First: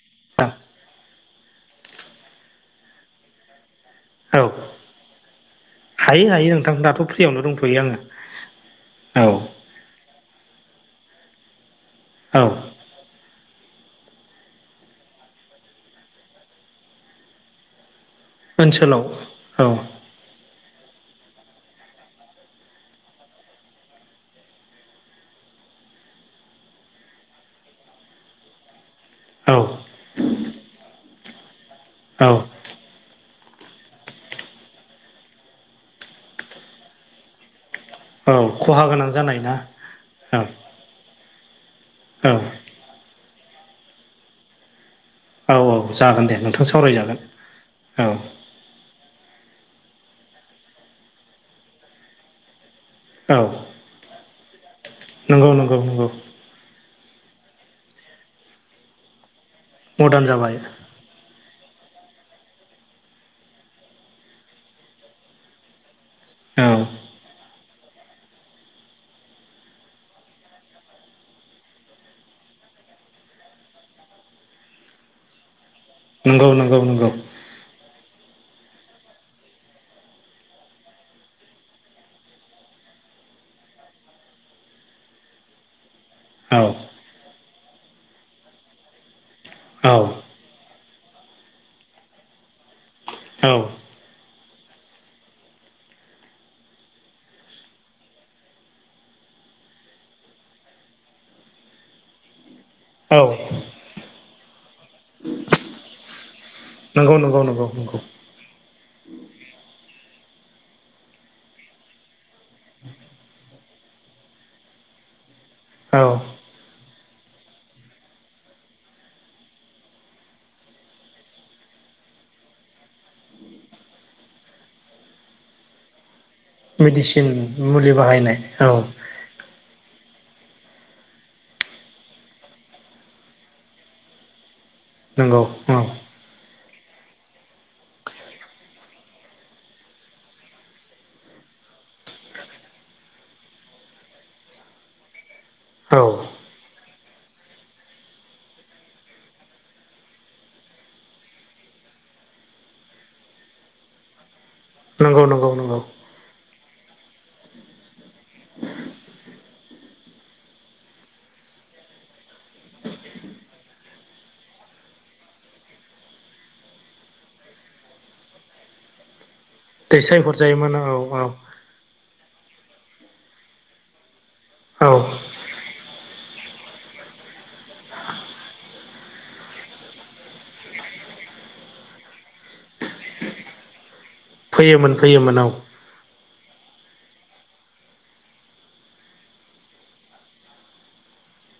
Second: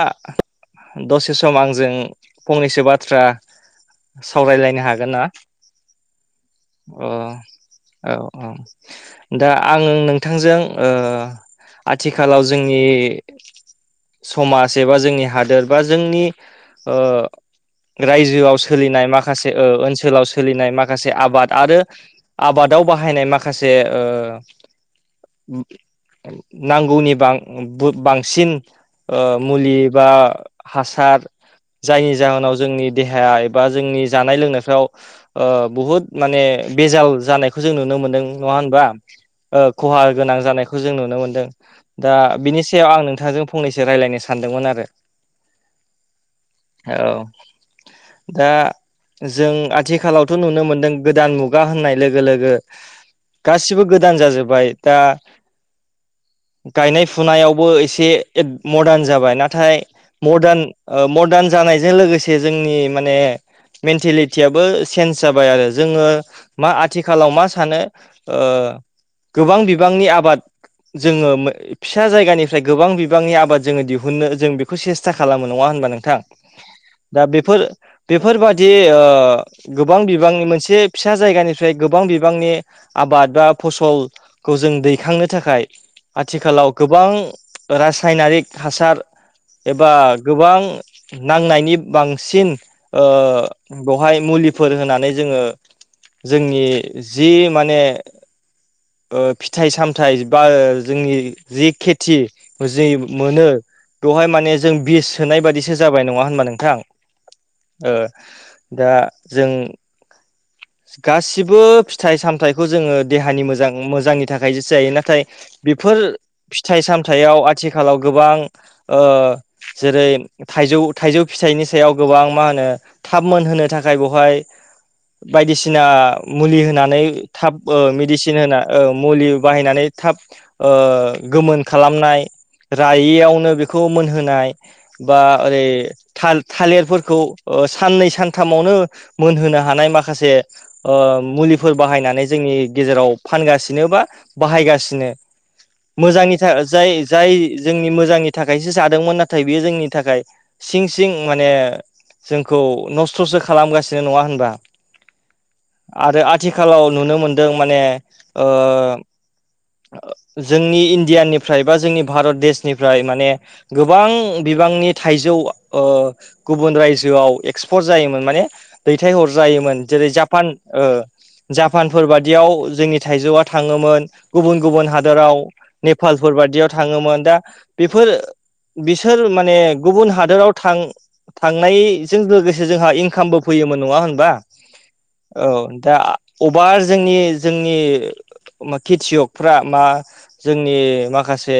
आ औ दसे सम आंजों फंनैसो बाथ्रा। सावरायलायनो हागोन ना? हायो हायो नोंथां दाथ' अ फ्रियावनो दंथ'यो आङो औ औ औ दा आंङो नोंथांजों ओ आथिखालाव औ जोंनि समाज एबा जोंनि हादोर बा जोंनि ओ। रायजोआव ओनसोलाव सोलिनाय माखासे औ ओ ओनसोलाव सो लिनाय माखासे आबाद आरो आबादाव बाहायनाय माखासे ओ। नांगौनि बां बांसिन ओ औ मुलि बा हासार जायनि औ जाहोनाव जोंनि देहाया एबा जोंनि जानाय लोंनायफ्राव ओ बुहुद माने बेजाल जानायखौ जों नुनो मोनो। औ नङा खहा होनबा? गोनां जानाय ना ओ खहा गोनां औ जानाय खौ जों नुनो मोनदों दा औ बिनि सायाव आं नोंथांजों फंनैसो रायलायनो सानदोंमोन आरो। औ औ जागोन दे नोंथां सावरायजागोन औ औ। दा। जों आथिखालावथ' नुनो मोनदों गोदान मुगा होननाय लोगो लोगो औ गासिबो गोदान जाजोब्बाय। दा नंगौ नंगौ नंगौ। गायनाय फुनायावबो एसे मदार्न जाबाय नाथाय मदार्न। ओ मदार्न जानायजों लोगोसे जोंनि माने मेन्टेलिटियाबो चेन्ज जाबाय आरो जोङो औ मा आथिखालाव मा सानो? ओ। गोबां बिबांनि आबाद जोङो फिसा जायगानिफ्राय गोबां बि बांनि आबाद जोङो दिहुननो जों बेखौ सेस्था खालामो नङा होनबा नोंथां? नंगौ नंगौ नंगौ दा बेफोर बेफोरबादि ओ गोबां बिबांनि मोनसे फिसा जायगानिफ्राय गोबां बिबांनि। आबाद बा फसल खौ जों दैखांनो थाखाय औ आथिखालाव गोबां। रासायनारिक हासार एबा औ गोबां। नांनायनि बांसिन ओ औ बेवहाय मुलिफोर होनानै जोङो। जोंनि जि माने। ओ फिथाइ सामथाइ बा जोंनि जि खेथि जि औ मोनो बेवहाय माने जों बिस सोनाय बादिसो जाबाय नङा होनबा नोंथां? नंगौ नंगौ ओ नंगौ। दा जों। [inaudible] गासिबो फिथाइ सामथाइखौ जोङो देहानि मोजां मोजांनि थाखाय सो जायो नाथाय। बेफोर औ फिथाइ सामथाइयाव आथिखालाव गोबां ओ जेरै। थाइजौ थाइजौ फिथाइनि सायाव गोबां मा होनो थाब मोनहोनो थाखाय बेवहाय। बायदिसिना मुलि होनानै मेडिसिन थाब ओ मुलि बाहायनाय मेडिसिन होना औ ओ मुलि। बाहायनानै थाब ओ गोमोन। खालामनाय रायैयावनो बेखौ मोनहोनाय बा नंगौ ओरै औ थाल-थालिरफोरखौ साननै सानथामावनो मोनहोनो हानाय माखासे मुलिफोर बाहायनानै जोंनि गेजेराव फानगासिनो बा बाहायगासिनो मोजांनि औ जाय जाय जोंनि मोजांनि थाखायसो जादोंमोन नाथाय बियो जोंनि थाखाय सिं सिं माने जोंखौ नस्थ'सो खालामगासिनो नङा होनबा नंगौ नंगौ नंगौ आरो आथिखालाव नुनो मोनदों माने जोंनि इण्डियानिफ्राय बा जोंनि भारत देशनिफ्राय माने गोबां बिबांनि थाइजौ गुबुन रायजोआव एक्सपर्ट जायोमोन माने दैथायहरजायोमोन जेरै जापान दैथायहरजायोमोन औ औ जापानफोर बादियाव जोंनि थाइजौआ थाङोमोन गुबुन गुबुन औ हादराव नेपालफोर बायदियाव थाङोमोन दा बेफोर बिसोर माने गुबुन हादोराव थां थांनायजों लोगोसे जोंहा इनकामबो फैयोमोन नङा होनबा फैयोमोन फैयोमोन औ दा अभार जोंनि जोंनि खेथियकफ्रा मा जोंनि माखासे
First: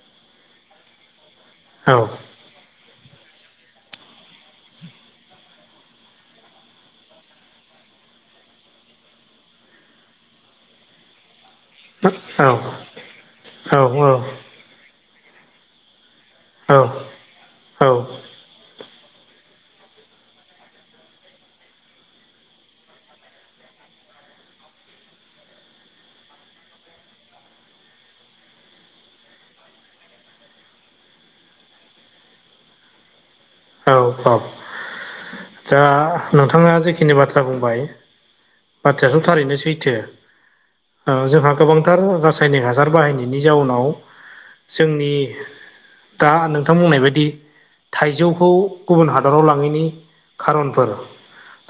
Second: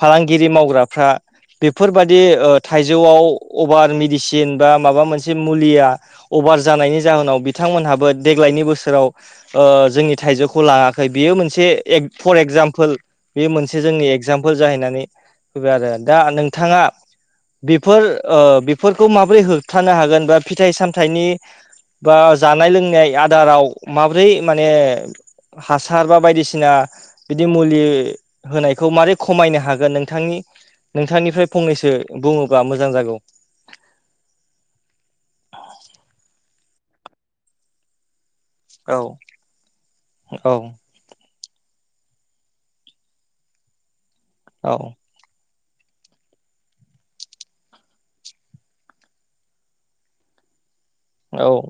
फालांगिरि मावग्राफ्रा औ बेफोरबादि थाइजौआव अभार मेडिसिन बा माबा मोनसे मुलिया अभार जानायनि जाहोनाव बिथांमोनहाबो देग्लायनि बोसोराव जोंनि थाइजौखौ लाङाखै बियो मोनसे फर औ एगजामपोल बे मोनसे जोंनि एगजामपोल जाहैनानै फैबाय आरो दा नोंथाङा औ बेफोर बेफोरखौ माबोरै होबथानो हागोन बा फिथाइ सामथाइनि बा जानाय लोंनाय आदाराव माब्रै माने हासार बा बायदिसिना बिदि मुलि होनायखौ मारै खमायनो हागोन नोंथांनि नोंथांनिफ्राय फंनैसो बुङोबा मोजां जागौ औ औ दा नोंथाङा जिखिनि बाथ्रा बुंबाय औ बाथ्राथ' थारैनो सैथो औ जोंहा गोबांथार रासायनिक हासार बाहायनायनि जाउनाव औ जोंनि दा नोंथां बुंनाय बायदि थाइजौखौ गुबुन हादराव लाङैनि खार'नफोर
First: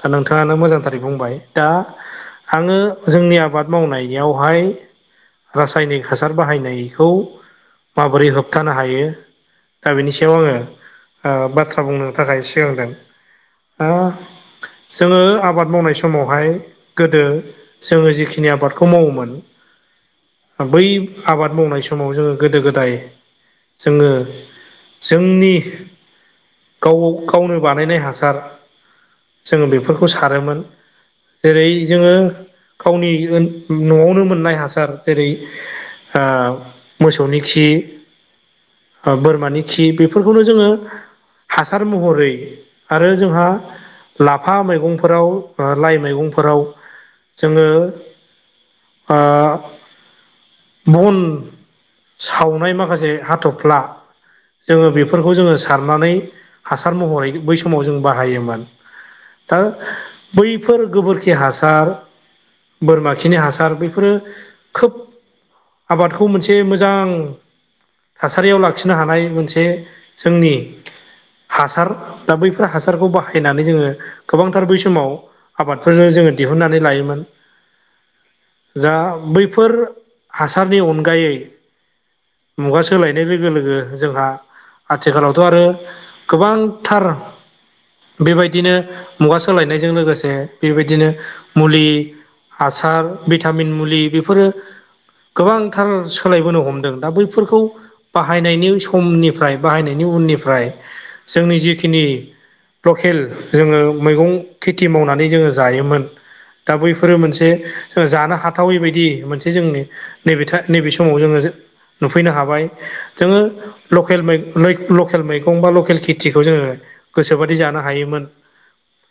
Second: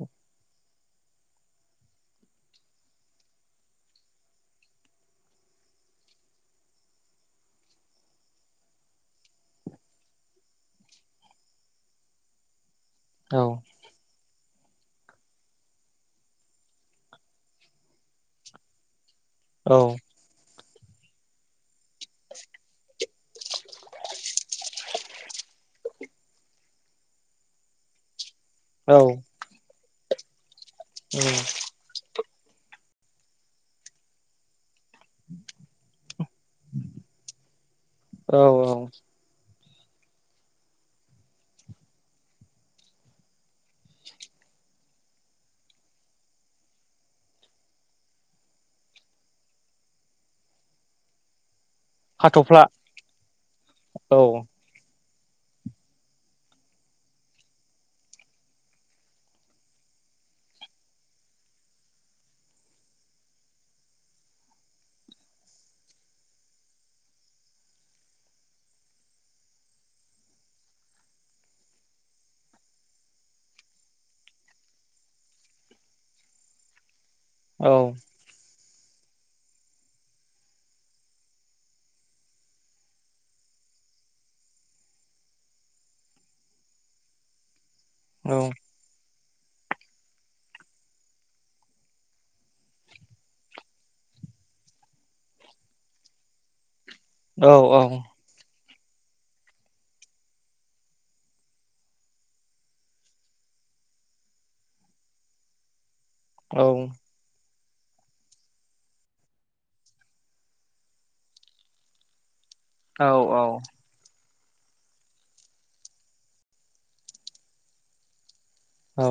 दा नोंथाङानो मोजांथारै बुंबाय दा आङो जोंनि आबाद मावनायावहाय रासायनिक हासार बाहायनायखौ माबोरै होबथानो हायो दा बेनि सायाव आङो ओ बाथ्रा बुंनो थाखाय सिगांदों। औ आ जोङो आबाद मावनाय समावहाय गोदो जोङो जिखिनि आबादखौ मावोमोन औ बै आबाद मावनाय समाव जोङो गोदो गोदाय जोङो जोंनि गाव गावनो बानायनाय हासार औ जोङो बेफोरखौ सारोमोन जेरै जोङो गावनि न'आवनो मोननाय हासार जेरै मोसौनि खि औ औ ओ बोरमानि खि बेफोरखौनो जोङो हासार महरै आरो जोंहा लाफा मैगंफोराव ओ लाइ मैगंफोराव जोङो ओ बुन हाथ'फ्ला सावनाय माखासे हाथ'फ्ला औ जोङो बेफोरखौ जोङो सारनानै हासार महरै बै समाव जों बाहायोमोन। दा बैफोर गोबोरखि हासार बोरमा खिनि हासार बैफोरो खोब आबादखौ मोनसे मोजां थासारियाव लाखिनो हानाय मोनसे जोंनि हासार दा बैफोर हासारखौ बाहाय फैनानै जोङो गोबांथार बै समाव आबादफोरजों जोङो दिहुननानै लायोमोन। औ जा बैफोर हासारनि अनगायै मुगा सोलायनाय लोगो लोगो जोंहा आथिखालावथ' आरो गोबांथार औ बेबायदिनो मुगा सोलायनायजों लोगोसे बेबायदिनो मुलि हासार भिटामिन मुलि बेफोरो गोबांथार सोलायबोनो हमदों। दा औ बैफोरखौ बाहायनायनि समनिफ्राय बाहायनायनि उननिफ्राय जोंनि जिखिनि लकेल जोङो मैगं खेथि मावनानै जोङो जायोमोन। औ दा बैफोरो मोनसे जानो हाथावै बायदि मोनसे जोंनि नैबे था नैबे समाव जोङो नुफैनो हाबाय। औ औ जोङो लकेल मै मै लकेल मैगं बा लकेल खेथिखौ जोङो गोसोबाद दि जानो हायोमोन। औ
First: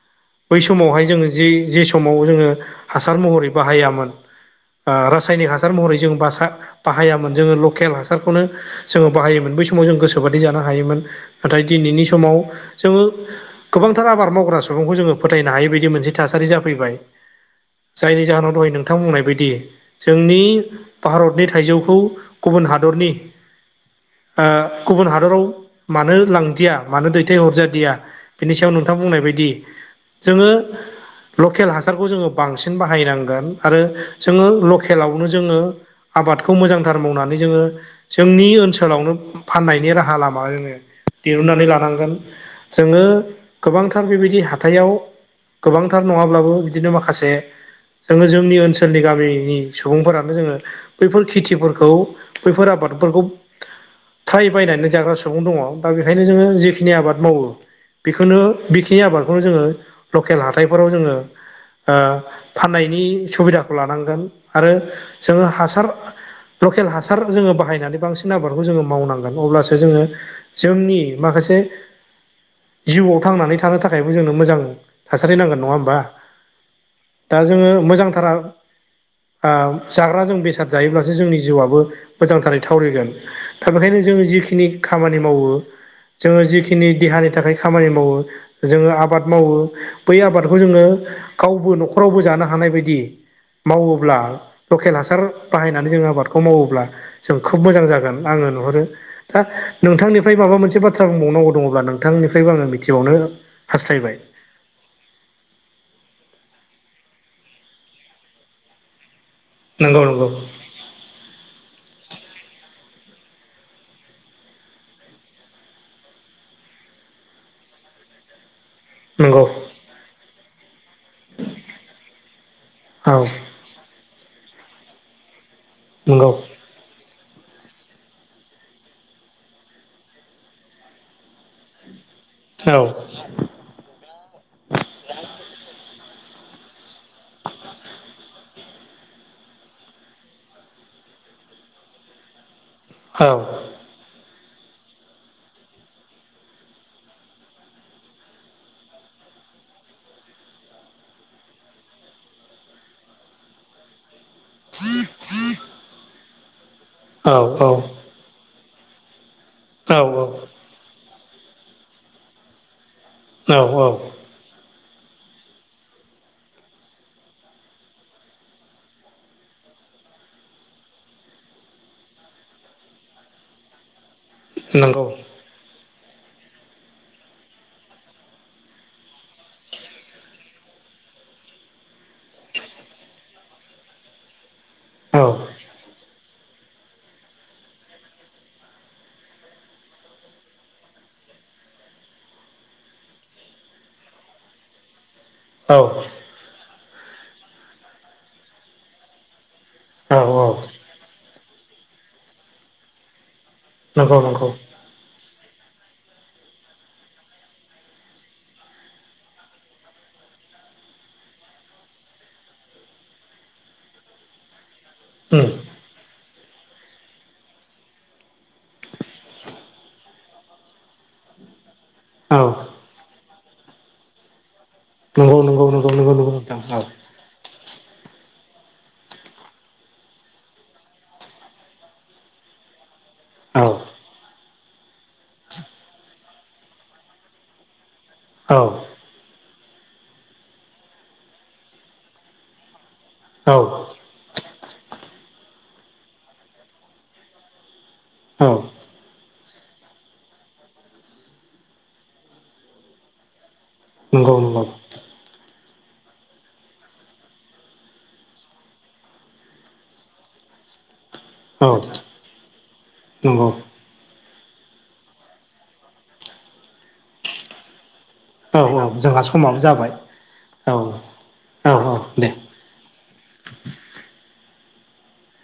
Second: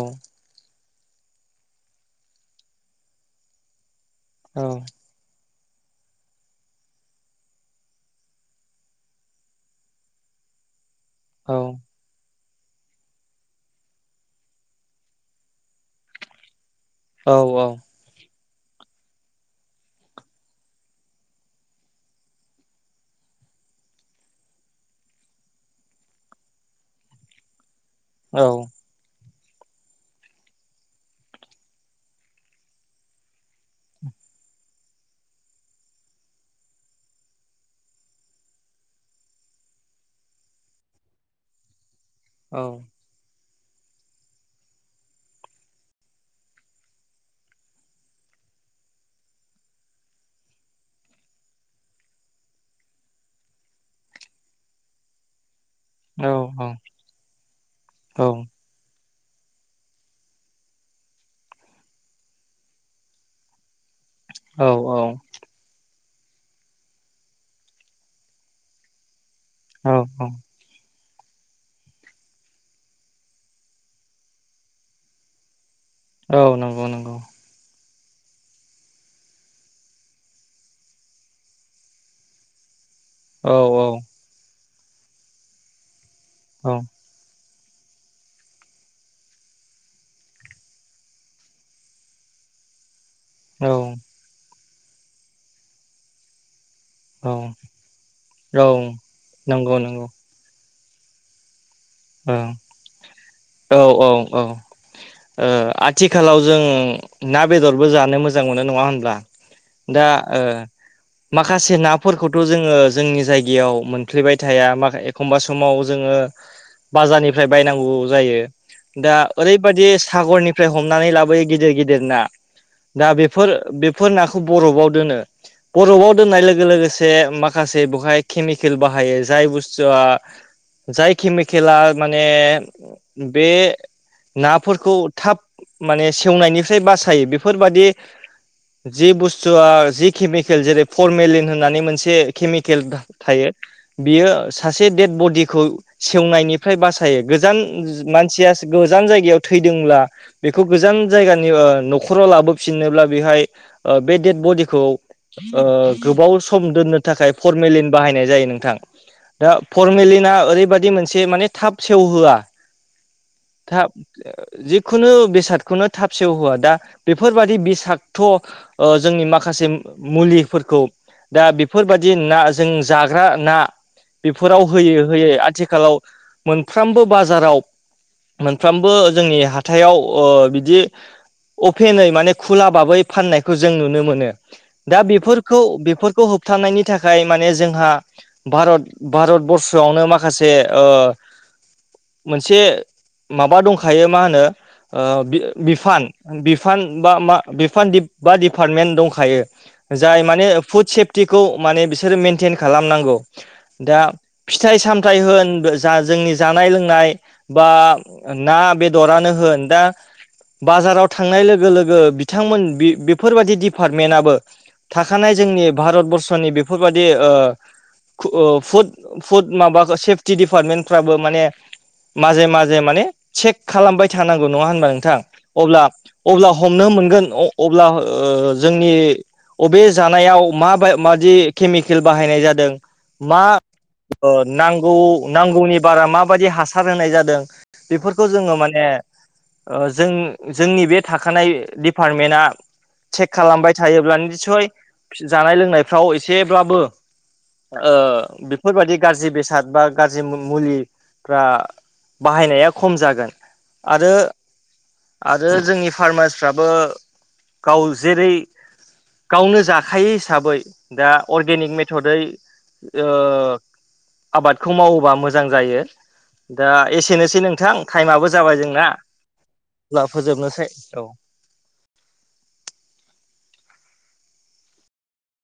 बै समावहाय जोङो जि जि समाव जोङो हासार महरै बाहायामोन। औ आ रासायनिक हासार महरै जों बासा बाहायामोन जोङो लकेल हासारखौनो जोङो बाहायोमोन बै समाव जों गोसोबादि जानो हायोमोन नाथाय दिनैनि समाव जोङो गोबांथार आबाद मावग्रा सुबुंखौ जोङो फोथायनो हायै बायदि मोनसे थासारि जाफैबाय। औ औ। जायनि जाहोनाव दहाय नोंथां बुंनाय बायदि जोंनि भारतनि थाइजौखौ गुबुन हादरनि ओ गुबुन हादराव मानो लांदिया मानो दैथायहरजादिया बिनि सायाव नोंथाङा बुंनाय बायदि जोङो लकेल हासारखौ जोङो बांसिन बाहायनांगोन आरो जोङो लकेलावनो जोङो आबादखौ मोजांथार मावनानै जोङो जोंनि ओनसोलावनो फाननायनि राहा लामा दिरुननानै लानांगोन जोङो गोबांथार बेबायदि हाथथायाव गोबांथार नङाब्लाबो बिदिनो माखासे जोङो जोंनि ओनसोलनि गामिनि सुबुंफोरानो जोङो बैफोर खेथिफोरखौ बैफोर आबादफोरखौ फ्राय बायनानैनो जाग्रा सुबुं दङ दा बेखायनो जोङो जिखिनि आबाद मावो बेखौनो बेखिनि आबादखौनो जोङो लकेल हाथायफोराव जोङो ओ फाननायनि सुबिदाखौ लानांगोन आरो औ जोङो हासार लकेल हासार जोङो बाहायनानै बांसिन आबादखौ जोङो मावनांगोन अब्लासो जोङो जोंनि माखासे जिउआव थांनानै थानो थाखायबो जोंनो मोजां थासारि नांगोन नङा होमबा? औ नंगौ नंगौ। दा जोङो मोजांथारा आ जाग्रा जों बेसाद जायोब्लासो जोंनि जिउआबो मोजांथारै थावरिगोन। औ दा बेखायनो जोङो जिखिनि खामानि मावो जोङो औ जिखिनि देहानि थाखाय खामानि मावो जोङो आबाद मावो बै आबादखौ जोङो। गावबो न'खरावबो जानो हानाय बायदि औ मावोब्ला लकेल हासार बाहायनानै जोङो आबादखौ मावोब्ला औ जों खोब मोजां जागोन आङो औ नुहुरो दा नंगौ नंगौ नोंथांनि निफ्राय माबा मोनसे बाथ्रा बुंबावनांगौ दङब्ला औ नोंथांनिफ्रायबो आङो मिथिबावनो औ औ हास्थायबाय। ओ आथिखालाव जों ना बेदरबो जानो मोजां मोनो नङा होनब्ला? नंगौ दा नंगौ ओ माखासे नाफोरखौथ' जोङो जोंनि जायगायाव मोनफ्लेबाय थाया एखमबा समाव जोङो बाजारनिफ्राय बायनांगौ जायो दा नंगौ ओरैबादि सागरनि फ्राय हमनानै लाबोयो गिदिर गिदिर ना दा औ बेफोर बे फोर नाखौ बरफआव दोनो बरफआव नंगौ दोननाय लोगो लोगोसे से माखासे बेहाय केमिकेल बाहायो जाय बुस्थुआ जाय केमिकेला माने औ बे नाफोरखौ थाब माने सेवनायनिफ्राय बासायो बेफोरबादि जि बुस्थुआ जि केमिकेल जेरै फरमेलिन होननानै मोनसे केमिकेल औ थायो बियो सासे देड बडिखौ सेवनायनिफ्राय बासायो गोजान मानसिया गोजान जायगायाव थैदोंब्ला बेखौ गोजान जायगानि न'खराव लाबोफिनोब्ला बेहाय ओ बे डेद औ बडिखौ गोबाव सम दोननो थाखाय फरमेलिन औ बाहायनाय जायो नोंथां। दा औ फरमेलिना ओरैबादि मोनसे माने थाब सेवहोआ औ औ थाब जिखुनु बेसादखौनो थाब सेवहोआ दा बेफोरबादि बिसाथ' ओ जोंनि माखासे मुलिफोरखौ दा बेफोरबायदि ना जों जाग्रा ना बेफोराव नंगौ होयो होयो आथिखालाव मोनफ्रोमबो बाजाराव मोनफ्रोमबो जोंनि हाथायाव ओ बिदि अपेनै माने खुला बाबै फाननायखौ जों नुनो मोनो दा औ बेफोरखौ बेफोरखौ होबथानायनि थाखाय माने जोंहा भारत भारत बरर्सआवनो माखासे से ओ मोनसे माबा दंखायो मा होनो ओ बि औ बिफान बिफान बा मा बिफान डि बा डिपार्टमेन्ट दंखायो जाय औ माने फुड सेफटिखौ माने बिसोरो मेनटेन खालामनांगौ। दा नंगौ नंगौ फिथाइ सामथाइ होन जा जोंनि जानाय लोंनाय बा ना बेदरानो होन दा बाजाराव थांनाय लोगो लोगो बिथांमोन बि-बिफोरबदि डिपार्टमेन्टआबो थाखानाय उम जोंनि भारत बरर्सनि बेफोरबायदि ओ खु ओ फुद फुद माबा सेफटि डिपार्टमेन्टफ्राबो माने औ माजे माजे माने चेक खालामबाय थानांगौ नङा होनबा नोंथां? नंगौ नंगौ अब्ला नंगौ नंगौ नंगौ अब्ला नोंथां हमनो मोनगोन अब्ला ओ जोंनि अबे जानायाव मा मायदि केमिकेल बाहायनाय जादों मा औ ओ नांगौ नांगौनि बारा माबायदि हासार होनाय जादों बेफोरखौ जोङो औ माने ओ जों जोंनि बे थाखानाय दिपार्टमेन्टआ चेक औ खालामबाय थायोब्ला निस्सय जानाय लोंनायफ्राव एसेब्लाबो ओ औ बेफोरबायदि गाज्रि बेसाद बा गाज्रि मुलिफ्रा बाहायनाया खम जागोन। आरो नंगौ नंगौ। आरो जोंनि फार्मासफ्राबो गाव जेरै गावनो जाखायो हिसाबै दा औ अर्गेनिक मेथयै ओ नंगौ औ आबादखौ मावोबा मोजां जायो दा एसेनोसै नोंथां टाइमाबो जाबाय जोंना जोंहा समाबो जाबाय अब्ला फोजोबनोसै औ औ औ दे